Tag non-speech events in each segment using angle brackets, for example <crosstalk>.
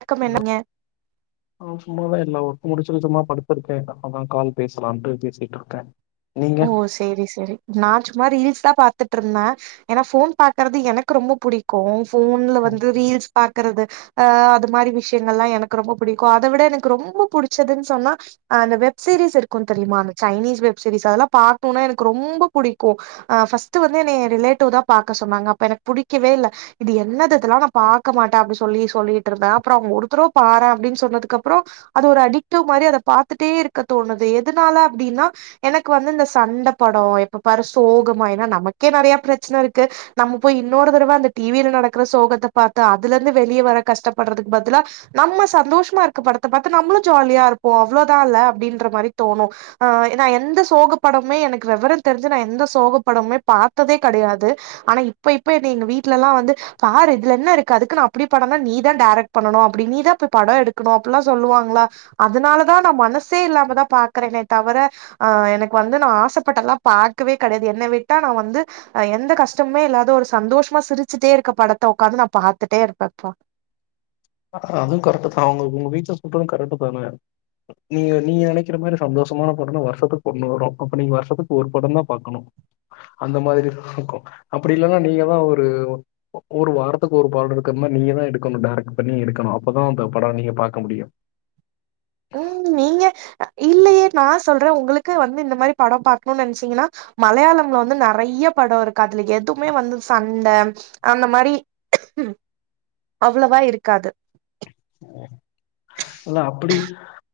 வணக்கம் ஹலோ <inaudible> நீங்க ஆ சும்மாதா எல்லா வொர்க்கு முடிச்சிட்டு சும்மா படுத்திருக்கே தா அதா கால் பேசலாம்ட்டு பேசிட்ருக்கே நீங்க ஓ சேரி செரி நா சும்மா ரீல்ஸ் தா பாத்துட்ருந்தே ஏனா ஃபோன் பாக்குறது எனக்கு ரொம்ப புடிக் கு ஃபோன்ல வந்து ரீல்ஸ் பாக்குறது அ அது மாரி விஷயங்கல்லா எனக்கு ரொம்போ புடிக்கு அத விட எனக்கு ரொம்போ புடிச்சதுன்னு சொன்னா அந்த வெப் சீரிஸ் இருக்கு தெரியுமா அந்த சைனீஸ் வெப் சீரிஸ் அதெல்லா பாக்ணுனா எனக்கு ரொம்போ புடிக்கு ஆ ஃபர்ஸ்ட் வந்து என்னய ரிலேட்டிவ் தா பாக்க சொன்னாங்க அப்ப எனக்கு புடிக்கவே இல்ல இது என்னது இதெல்லா நா பாக்க மாட்டே அப்படின்னு சொல்லி சொல்லிட்டு இருந்தே அப்றோ அவங்க ஒருதடவ பாறே அப்டின்னு சொன்னதுக்கு அப்றோ அது ஒரு அடிக்டவ் மாரி அத பாத்துட்டே இருக்க தோணுது எதுனால அப்டின்னா எனக்கு வந்து இந்த சண்ட படோ இப்ப பாரு சோகமா ஏன்னா நமக்கே நெறையா பிரச்சன இருக்கு நம்ம போய் இன்னொரு தரவ அந்த டி வி ல நடக்கிற சோகத்த பாத்து அதுல இருந்து வெளிய வர கஷ்டப்படுறதுக்கு பதிலா நம்ம சந்தோஷமா இருக்க படத்த பாத்து நம்மளும் ஜாலியா இருப்போ அவ்ளோதால்ல அப்டின்ற மாரி தோணும் ஆ நா எந்த சோகப்படமே எனக்கு வெவரந்தெரிஞ்சு நா எந்த சோகப்படமுமே பாத்ததே கடையாது ஆனா இப்ப இப்ப என்ன எங்க வீட்லல்லா வந்து பாரு இதுல என்ன இருக்கு அதுக்குன்னு அப்டி படன்னா நீதா டைரக்ட் பண்ணணும் அப்டி நீதா இப்ப படோ எடுக்கணு அப்பல்லா சொல்லுவாங்களா அதனால தா நா மனசே இல்லாமதா பாக்குறனே தவர ஆ எனக்கு வந்து நா ஆசப்பட்டெல்லா பாக்கவே கெடையாது என்ன விட்டா நா வந்து அ எந்த கஷ்டமுமே இல்லாத ஒரு சந்தோஷமா சிரிச்சுட்டே இருக்க படத்த உட்காந்து நா பாத்துட்டே இருப்பேப்பா அதும் கரெட்டு தா உங்க உங்க வீட்ல சொல்றதும் கரட்டு தான நீங்க நீங்க நெனைக்கிற மாரி சந்தோஷமான படன்னா வருஷத்துக்கு ஒண்ணு வரும் அப்ப நீங்க வருஷத்துக்கு ஒரு படந்தா பாக்கணும் அந்த மாதிரி இருக்கும் அப்டி இல்லன்னா நீங்க தா ஒரு ஒரு வாரத்துக்கு ஒரு பாடு இருக்க மாரி நீங்க தா எடுக்கணும் டாரக்ட் பண்ணி எடுக்கணும் அப்பதா அந்த படோ நீங்க பாக்க முடியும் ம் நீங்க இல்லையே நா சொல்றே உங்களுக்கு வந்து இந்த மாரி படம் பாக்கணுன்னு நெனைச்சீங்கன்னா மலையாளம்ல வந்து நறைய படம் இருக்கு அதுல எதுவுமே வந்து சண்ட அந்த மாரி அவ்ளவா இருக்காது <inaudible> தோழா அப்படி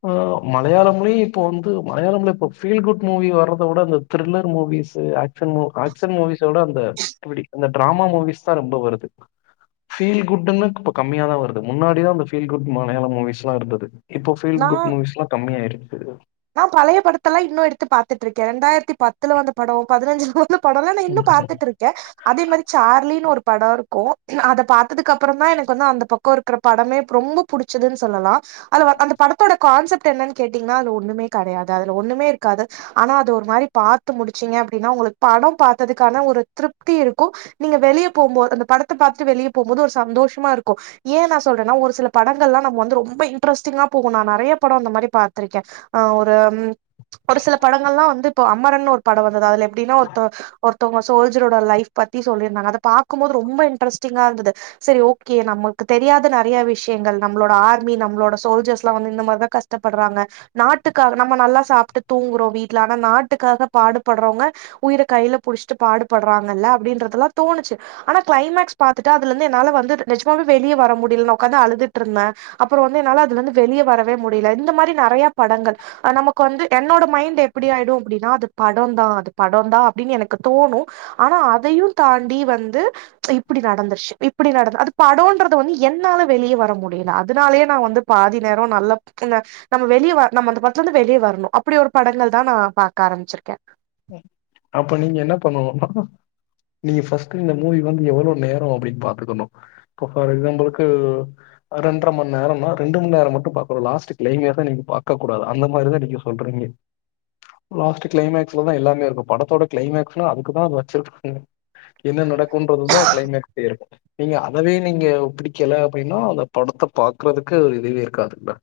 ஆ மலையாளம்லயும் இப்போ வந்து மலையாளம்ல இப்ப ஃபீல் குட் மூவி வர்றத விட அந்த த்ரில்லர் மூவிஸு ஆக்ஷன் மூ ஆக்ஷன் மூவிஸோட அந்த அப்டி அந்த ட்ராமா மூவிஸ் தா ரொம்ப வருது ஃபீல் குட்டுன்னு இப்பு கம்மியாதா வருது முன்னாடிதா அந்த ஃபீல் குட் மலையாள மூவிஸ்லா இருந்தது இப்போ ஃபீல் நா குட் மூவிஸ்லா கம்மியாருக்கு நா பழைய படத்தெல்லா இன்னு எடுத்து பாத்துட்ருக்கே ரெண்டாயரத்தி பத்துல வந்த படோ பதினஞ்சுல வந்த படோலா நா இன்னு ம். பாத்துட்ருக் க்கே அதே மாரி சார்லினு ஒரு படோ இருக்கும் அத பாத்ததுக்கு அப்றோ தா எனக்கு வந்து அந்த பக் க்கோ இருக்ற படமே ரொம்ப புடிச்சுதுனு சொல்லலா அது அந்த படத்தோட கான்செப்ட் என்னன் கேட்டிங்ன்னா அது ஒரு ஒண்ணுமே கடையாது அதுல ஒண்ணுமே இருக்காது அனா அது ஒரு மாரி பாத்து முடிச்சிங்க அப்டின்னா உங்களுக் படோ பாத்ததுக்கான ஒரு த்ருப்தி இருக்கும் நீங்க வெளிய போம்போது அந்த படத்த பாத்துட்டு வெளிய போம்போது ஒரு சந்தோஷமா இருக்கும் ஏ நா சொல்றேன்னா ஒரு சில படங்கள்லா நம் வந்து ரொம்ப இன்ட்ரெஸ்டிங்கா போகு நா நெறைய படோ அந்த மாரி பாத்ரிக்கே ஆ ஒரு ஒரு சில படங்கள்லா வந்து இப்போ அமரன்னு ஒரு படோ வந்தது அதுல எப்டின்னா ஒருத்த ஒரு தோங்க ஸோல்ஜரோட லைஃப் பத்தி சொல்லிர்தாங்க அத பாக்கும் போது ரொம்ப இன்டரஸ்டிங்கா இருதது சரி ஓகே நமக்கு தெரியாத நெறய விஷ்யங்கள் நம்ளோட ஆர்மி நம்ளோட ஸோல்ஜர்ஸ்லா வந்து இந்த மார்தா கஷ் ப்படுறாங்க நாட்டுக்காக நம்ம நல்லா சாப்ட்டு தூங்குறோ வீட்ல அனா நாட்டுக்காக பாடுபட்றவங்க உயிர கைல புடிச்சிட்டு பாடுபட்றாங்கல்ல அப்டின்றதுலா தோணுச்சி அனா க்ளைமக்ஸ் பாத்துட்டு அதுல இந்து என்னால வந்து நெஜ்மாவே வெளிய வர முடில நா உக்காந்து அழுதுட்ருந்தே அப்றோ வந்து என்னால அதுல இந்து வெளிய வரவே முடில இந்த மாரி நெறைய படங்கள் நமக்கு வந்து என்னோட மைண்ட் எப்டி ஆயிடு அப்டின்னா அது படோந்தா அது படோந்தா அப்டின் எனக்கு தோணு அனா அதயு தாண்டி வந்து இப்டி நடந்துர்சு இப்டி நடந்து அது படோன்றது வந்து என்னால வெளிய வர முடில அதனாலயே நா வந்து பாதி நேரோ நல்லா ந நம்ம வெளிய வர நம்ம அந்த படத்லந்து வெளிய வரணு அப்டி ஒரு படங்கள் தா நா பாக்க ஆரம்பிசிர்க்க அப்ப நீங்க என்ன பண்ணனுனா நீங்க ஃபர்ஸ்ட் இந்த மூவி வந்து எவ்ளோ நேரோ அப்டின் பாத்துக்கணு இப்ப ஃபார் எக்ஸாம்புள்க்கு ரெண்ர மண் நேரோநா ரெண்டு மண் நேரோ மட்டு பாக்கணு லாஸ்ட் க்ளைமேக்ஸ நீங்க பாக்க கூடாது அந்த மாரிதா நீங்க சொல்றீங்க லாஸ்ட் க்ளைமேக்ஸ்லதா எல்லாமே இருக்கு படத்தோட க்ளைமேக்ஸ்னா அதுக்குதா அது வச்சிர்காங்க என்ன நடக்கும்ன்றதுதா க்ளைமேக்ஸே இருக்கு நீங்க அதவே நீங்க பிடிக்கல அப்டினா அந்த படத்த பாக்றதுக்கு ஒரு இதுவே இருக்காதுல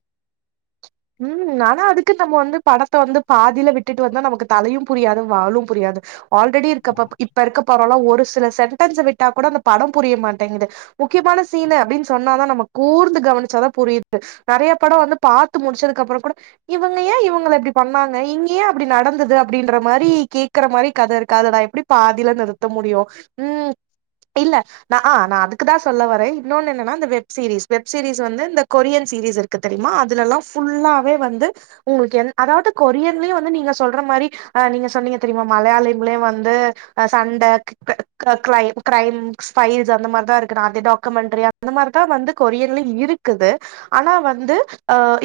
ம் அனா அதுக்கு நம்ம வந்து படத்த வந்து பாதில விட்டுட்டு வந்தா நமக்கு தலயு புரியாது வாலு புரியாது ஆல்ரெடி இருக்கப்ப இப்ப இருக்க படொலா ஒரு சில சென்டன்ஸ விட்டா கூட அந்த படோ புரிய மாட்டேங்குது முக்கியமான ஸீனு அப்டின் சொன்னாதா நம்ம கூர்ந்து கவனிச்சாதா புரிது நெறைய படோ வந்து பாத் து முடிச்சதுக்கப்றோ கூட இவங்க ஏ இவங்கல இப்டி பண்ணாங்க இங்க ஏ அப்டி நடந்துது அப்டின்ற மாரி கே க்கற மாரி கத இருக்கா அத எப்டி பாதில நிறுத்த முடியு ம் இல்ல நா ஆ நா அதுக்குதா சொல்ல வர இன்னொன்னு என்னன்னா இந்த வெப் சீரிஸ் வெப் சீரிஸ் வந்து இந்த கொரியன் சீரிஸ் இருக் கு தெரியுமா அதுலலா ஃபுல்லாவே வந்து உங்களுக்கு என் அதாவது கொரியன்லயு வந்து நீங்க சொல்ற மாரி அ நீங்க சொன்னீங்க தெரியுமா மலையாளுங்லயு வந்து அ சண்ட க் க க்ரைம் க்ரைம்ஸ் ஃபைட்ஸ் அந்த மார்தா இருக்கு அதே டாக்குமெண்டரி அந்த மார்தா வந்து கொரியன்லயு இருக் குது ஆனா வந்து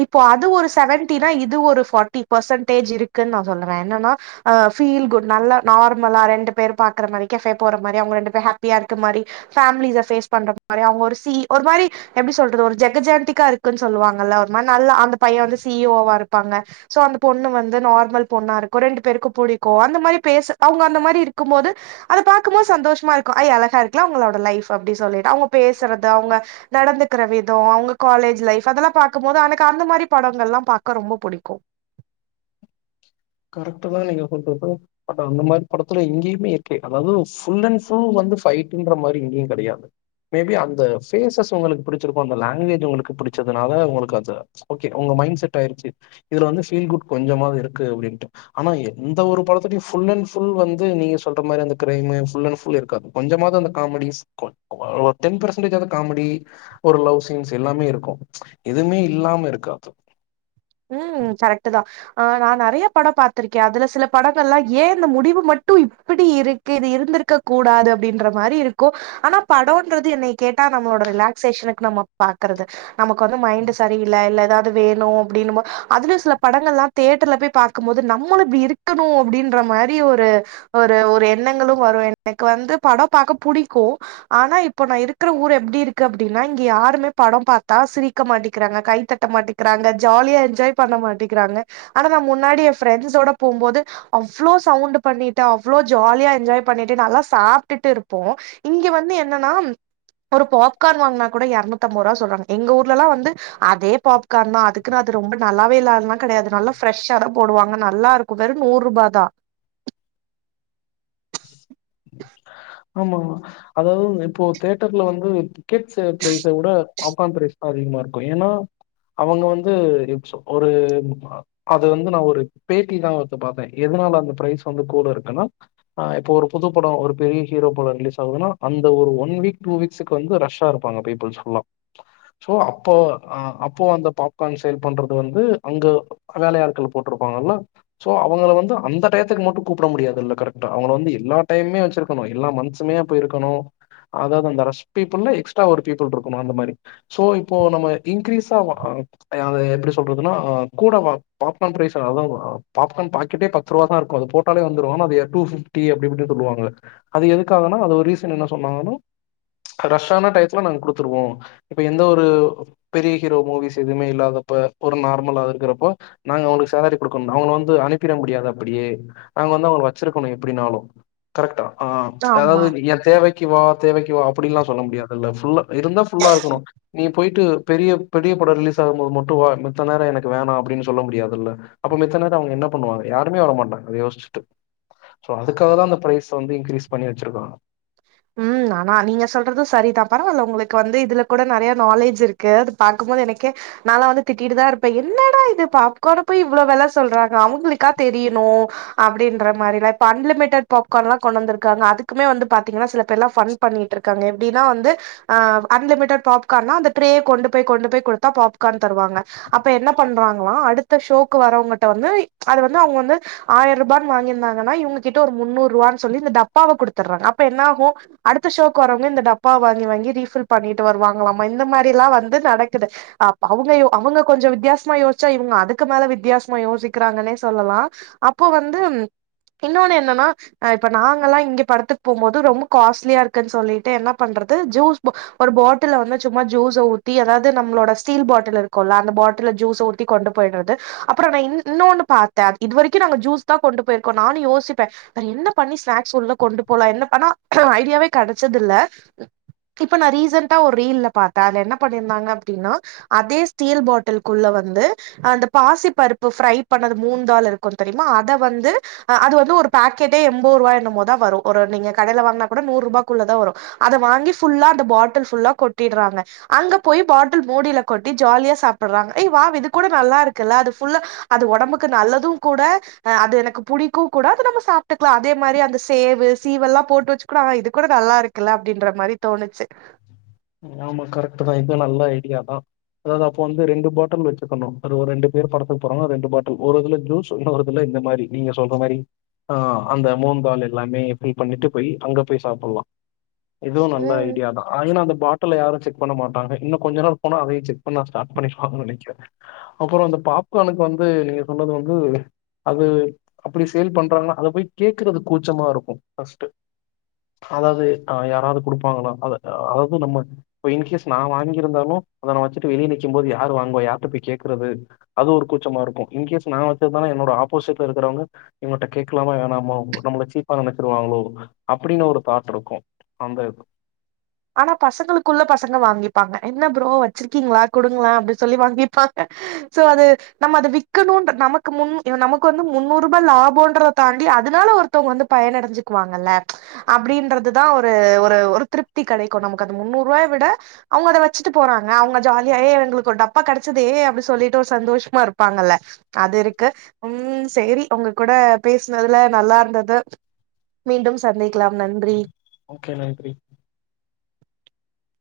இப்போ அது ஒரு செவன்டினா இது ஒரு ஃபாட் டி பர்ஸன்டேஜ் இருக்குன் நா சொல்லுவே என்னன்னா அ ஃபீல் குட் நல்ல நார்மலா ரெண்டு பேர் பாக்குற மாரி கெஃபே போற மாரி அவங்க ரெண்டு பேர் ஹேப்பியா இருக்க மாரி ஃபேமிலிஸ ஃபேஸ் பண்ற மாரி அவங்க ஒரு சி ஒரு மாரி எப்டி சொல்றது ஒரு ஜெகஜந்திகா இருக்குன் சொல்லுவாங்கல்ல ஒரு மாரி நல்ல அந்த பைய வந்து சி இ ஓவா இருப்பாங்க ஸோ அந்த பொண்ணு வந்து நார்மல் பொண்ணாருக்கு ரெண்டு பேர்க்கு புடிக்கு அந்த மாரி பேச அவுங்க அந்த மாரி இருக்கும் போது அத பாக்கும் போது சந்தோஷமா இருக்கு ஐ அழகா இருக்லா அவங்களோட லைஃப் அப்டி சொல்லிட்டு அவங்க பேசுறது அவங்க நடந்துக்ற விதோ அவங்க காலேஜ் லைஃப் அதெல்லா பாக்கும் போது ஆனக் காந்த மாரி படங்கள் எல்லா பாக்க ரொம்ப புடிக்கு கரக்ட்டு தா நீங்க சொல்றது பட் அந்த மாரி படத்துல இங்கயுமே இருக்கே அதாவுது ஃபுல் அண் ஃபுல் வந்து ஃபைட்டுன்ற மாரி இங்கயு கெடையாது மேபி அந்த ஃபேசஸ் உங்களுக்கு புடுச்சு இருக்கு அந்த லாங்குவேஜ் உங்களுக்கு புடுச்சதுனால உங்களுக்கு அது ஓகே உங்க மைண்ட் செட் ஆயிடுச்சு இதுல வந்து ஃபீல் குட் கொஞ்சமாது இருக்கு அப்டின் ஆனா எந்த ஒரு படத்துலயு ஃபுல் அண் ஃபுல் வந்து நீங்க சொல்ற மாரி அந்த க்ரைமு ஃபுல் அண் ஃபுல் இருக்காது கொஞ்சமாது அந்த காமடீஸ் கு ஒ டென் பெர்சன்டேஜாவது காமடி ஒரு லவ் சீன்ஸ் எல்லாமே இருக்கு எதுமே இல்லாம இருக்காது ம் கரக்ட்டு தா ஆ நா நெறையா படோ பாத்துர்க்கே அதுல சில படங்கல்லா ஏ இந்த முடிவு மட்டு இப்பிடி இரு க்கு இது இருந்திருக்க கூடாது அப்பிடின்ற மாரி இருக்கு ஆனா படோன்றது என்னைய கேட்டா நம்மளோட ரிலாக்சேஷனுக்கு நம்ம பாக்குறது நமக்கு வந்து மைண்ட் சரியில்ல இல்ல எதாது வேணு அப்பிடின்னும்போ அதுலயு சில படங்கள் எலா தேட்டர்ல போய் பாக்கும் போது நம்மளூ இப்பிடி இருக்கணு அப்பிடின்ற மாரி ஒரு ஒரு ஒரு எண்ணங்களு வரு எனக்கு வந்து படொ பாக்க புடிக்கு ஆனா இப்ப நா இருக்குற ஊர் எப்டி இருக்கு அப்டின்னா இங்க யாருமே படோ பாத்தா சிரி ரிக்க மாட்டிக்கிறாங்க கைத்தட்ட மாட்டிக்கிறாங்க ஜாலியா என்ஜாய் பண்ண மாட்டிக்கிறாங்க ஆனா நா முன்னாடி ஏ ஃப்ரெண்ட்ஸஸோட போம்போது அவ்ளோ சவுண்ட் பண்ணிட்டு அவ்ளோ ஜாலியா என்ஜாய் பண்ணிட்டு நல்லா சாப்ட்டுட்டு இருப்போ இங்க வந்து என்னன்னா ஒரு பாப்கார்ன் வாங்குனா கூட எரநூத்தம்பதுருபா சொல்றாங்க எங்க ஊர்ல எல்லா வந்து அதே பாப்கார்ன் தா அது இருக்குனாது ரொம்ப நல்லாவே இல்ல அதுல்லா கெடயாது நல்லா ஃப்ரெஷ்ஷா தா போடுவாங்க நல்லா இருக்கு வெறு நூற்ருபா தா ஆமா அதாவது இப்போ தேட்டர்ல வந்து டிகெட்ஸ் ப்ரைஸ வுட பாப்கார்ன் ப்ரைஸ் அதிகமா இருக்கு ஏனா அவங்க வந்து ரிச் ஒரு அது வந்து நா ஒரு பேட்டி தா ஒடுக்க பாத்த எதுனால அந்த ப்ரைஸ் வந்து கூட இருக்குன்னா ஆ இப்ப ஒரு புது படோ ஒரு பெரிய ஹீரோ படோ ரிலீஸ் ஆகுதுனா அந்த ஒரு வொன் வீக் டூ வீக்ஸ்க்கு வந்து ரஷ் ஆ இருப்பாங்க பீபிள்ஸ் ஃபுல்லா சோ அப்போ அ அப்போ அந்த பாப்கார்ன் சேல் பண்றது வந்து அங்க அ வேலையாட்கள போட்ருப்பாங்கல்ல சோ அவங்கள வந்து அந்த டைத்துக்கு மட்டு கூப்புட முடியாதுல கரக்ட் அவங்கள வந்து எல்லா டைம்மே வெச்சிரு கணு எல்லாம் மன்த்சுமே போய் இருக்கணு அதாவது அந்த ரஷ் பீபிள்ல எக்ஸ்ட்ரா ஒரு பீபுள் இருக்கணு அந்த மாரி சோ இப்போ நம்ம இன்கிரீஸா ஆ அ அத எப்பிடி சொல்றதுன்னா அ கூட வா பாப்கார்ன் ப்ரைச அ அத பாப்கார்ன் பாக்கெட்டே ப த்துருவா தா இருக்கு அது போட்டாலே வந்துரு ஆனா அது டூ ப்ஃபிட்டி அப்பிடி இப்பிடின் சொல்லுவாங்க அது எதுக்காகன்னா அது ஒரு ரீசன் என்ன சொன்னாங்கன்னா ரஷ்ஷான டைத்துல நாங்க குடுத்துருவோ இப்ப எந்த ஒரு பெரிய ஹீரோ மூவிஸ் எதுமே இல்லாதப்ப ஒரு நார்மலா இருக்குற அப்ப நாங்க அவ்ங்களுக்கு சேலரி குடுக்கணு அவங்கள வந்து அனிப்பிட முடியாது அப்பிடியே நாங்க வந்து அவ்ங்கள வெச்சிருக்கணு எப்பிடினாலு கரக்ட்டா ஆ ஆமா அதாவது ஏ தேவைக்கி வா தேவைக்கி வா அப்பிடில்லா சொல்ல முடியாதுல ஃபுல்லா இருந்தா ஃபுல்லா இருக்கணு நீ போய்ட்டு பெரிய பெரிய படோ ரிலீஸ் ஆகும்போது மட்டு வா மித்த நேரோ எனக்கு வேணா அப்பிடின்னு சொல்ல முடியாதுல அப்ப மித்த நேரோ அவங்க என்ன பண்ணுவாங்க யாருமே வரமாட்டாங்க அத யோச்சுட்டு சோ அதுக்காதா அந்த ப்ரைஸ் வந்து இ ன்க்ரீஸ் பண்ணி வெச்சிருபாங்க ம் ஆனா நீங்க சொல்றது சரிதா பரவால உங்களுக்கு வந்து இதுல கூடநெறையா நாலேஜ் இருக்கு அது பாக்கும்போது எனக்கே நாலா வந்து திட்டிட்டுதா இருப்ப என்னடா இது பாப்கார்ன போய் இவ்ளோ வெல சொல்றாங்க அவ்ங்களுக்கா தெரியணு அப்பிடின்ற மாரிலா இப்ப அன்லிமிடெட் பாப்கார்ன்லா கொண்டு வந்திருக்காங்க அதுக்குமே வந்து பா த்தீங்கன்னா சில பேர்லா ஃபன் பண்ணிட்டு இருக்காங்க எப்பிடின்னா வந்து ஆ அன்லிமிடெட் பாப்கார்ன் னா அந்த ட்ரேய கொண்டு போய் கொண்டு போய் குடுத்தா பாப்கார்ன் தருவாங்க அப்ப என்ன பண்றாங்களா அடுத்த ஷோக்கு வரவங்கிட்ட வந்து அது வந்து அவ்ங்க வந்து ஆயர்பான்னு வாங்கிருந்தாங்கன்னா இவங்க கிட்ட ஒரு முன்னூற்பான்னு சொல்லி இந்த டப்பாவ குடுத்தர்றாங்க அப்ப என்ன ஆகு அடுத்த ஷோக்கு வரவங்க இந்த டப்பா வாங்கி வாங்கி ரீஃபில் பண்ணிட்டு வருவாங்களாமா இந்த மாரி எல்லாம் வந்து நடக்குது அ அவ்ங்க அவ்ங்க கொஞ்சோ வித்தியாசமா யோசிச்சா இவங்க அதுக்கு மேல வித்தியாசமா யோசிக்கிறாங்கன்னே சொல்லலா அப்போ வந்து இன்னொன்னு என்னன்னா அ இப்ப நாங்கல்லா இங்க படத்து போம்போது ரொம்ப காஸ்ட்லியா இருக்குன்னு சொல்லிட்டு என்ன பண்றது ஜூஸ் ஒரு பாட்டில்ல வந்து சும்மா ஜூஸை ஊத்தி அதாவது நம்மளோட ஸ்டீல் பாட்டில் இருக்குல அந்த பாட்டில் ஜூஸ ஊத் தி கொண்டு போயிடறது அப்புற நா இ இன்னொன்னு பாத்தேன் இது வரைக்கு நாங்க ஜூஸ் தா கொண்டு போயிருக்கோ நானு யோசிப்பே வேற என்ன பண்ணி ஸ்நாக்ஸ் உள்ள கொண்டு போலாம் என்ன பண்ணா ஐடியாவே கெடைச்சதில்ல இப்ப நா ரீசண்டா ஒரு ரீல்ல பாத்தே அதுல என்ன பண்ணியிருந்தாங்க அப்டின்னா அதே ஸ்டீல் பாட்டில்குள்ள வந்து அந்த பாசி பருப்பு ஃப்ரை பண்ணது மூங் தால் இருக்கு தெரியுமா அத வந்து அ அது வந்து ஒரு பாக்கெட்டே எம்போரூவா என்னமோதா வரு ஒரு நீங்க கடைல வாங்குனா கூட நூறு ரூபாக்குள்ள தா வரு அத வாங்கி ஃபுல்லா அந்த பாட்டில் ஃபுல்லா கொட்டிட்றாங்க அங்க போய் பாட்டில் மூடில கொட்டி ஜாலியா சாப்பிட்றாங்க ஏ வாவ் இது கூட நல்லா இருக்குல்ல அது ஃபுல்லா அது ஒடம்புக்கு நல்லது கூட அ அது எனக்கு புடிக்கு கூட அத நம்ம சாப்ட்டுக்லா அதே மாரி அந்த சேவு சீவெல்லா போட்டு வெச்சு கூட ஆனா இது கூட நல்லா இருக்குல்ல அப்டின்ற மாரி தோணுச்சு ஆமா கரெக்ட்டு தா இது நல்ல ஐடியா தா அதாவ்து அப்ப வந்து ரெண்டு பாட்டில் வெச்சுக்கணு ஒரு ரெண்டு பேரு படத்துக்கு போறாங்கனா ரெண்டு பாட்டில் ஒரு இதுல ஜூஸ் இன்னொருதுல இந்த மாரி நீங்க சொல்ற மாரி ஆ அந்த மூந்தால் எல்லாமே ஃபில் பண்ணிட்டு போய் அங்க போய் சாப்பிட்லா இதுவு நல்ல ம் ஐடியா தா ஆ ஏனா அந்த ட்டர்ல யாரு செக் பண்ண மாட்டாங்க இன்ன கொஞ்ச நேர விட்டோனா அதையு செக் பண்ண ஸ்டார்ட் பண்ணிருவாங்கன் நெனைக்கிறே அப்பறோ இந்த பாப்கார்னுக்கு வந்து நீங்க சொன்னது வந்து அது அப்பிடி சேல் பண்றாங்கனா அத போய் கேக்குறது கூச்சமா இருக்கு ஃபஸ்ட்டு அதாவ்து ஆ யாராவ்து குடுப்பாங்களா அத அதாவ்து நம்ம இப்ப இன்கேஸ் நா வாங்கிருந்தாலு அத நா வச்சுட்டு வெளிய நிக்கும்போது யாரு வாங்குவா யார்ட்ட போய் கேக்குறது அது ஒரு கூச்சமா இருக்கு இன்கேஸ் நா வச்சுருந்தாலு என்னோட ஆப்போசிட்ல இருக்கிறவ்ங்க இவ்ங்கட்ட கேக்கலாமா வேணாமோ நம்மள சீப்பா நெனைச்சிருவாங்களோ அப்டின்னு ஒரு தாட் இருக்கு அந்த எது ஆனா பசங்களுக்குள்ள பசங்க வாங்கிப்பாங்க என்ன ப்ரோ வச்சிருக்கீங்ளா குடுங்கலே அப்டின் சொல்லி வாங்கிப்பாங்க சோ அது நம்ம அத விக்கணுன்ற நமக்கு முன் இவ நமக்கு வந்து முன்னூறுபா லாபோன்றத தாண்டி அதனால ஒரு வித்தவ்ங்க வந்து பயனடஞ்சுக்குவாங்கல்ல அப்டின்றதுதா ஒரு ஒரு திருப் தி கெடைக்கு நமக்கு அது முன்னூறுவாய விட அவ்ங்க அத வச்சிட்டு போறாங்க அவ்ங்க ஜாலியா ஏ எங்களுக்கு ஒரு டப்பா கெடைச்சதே அப்டி சொல்லிட்டு ஒரு சந்தோஷமா இருப்பாங்கல்ல அது இருக்கு ம் சேரி உங்க கூட பேசுனதுல நல்லா இருந்தது மீண்டும் சந்திக்கலாம் நன்றி ஓகே நன்றி <inaudible>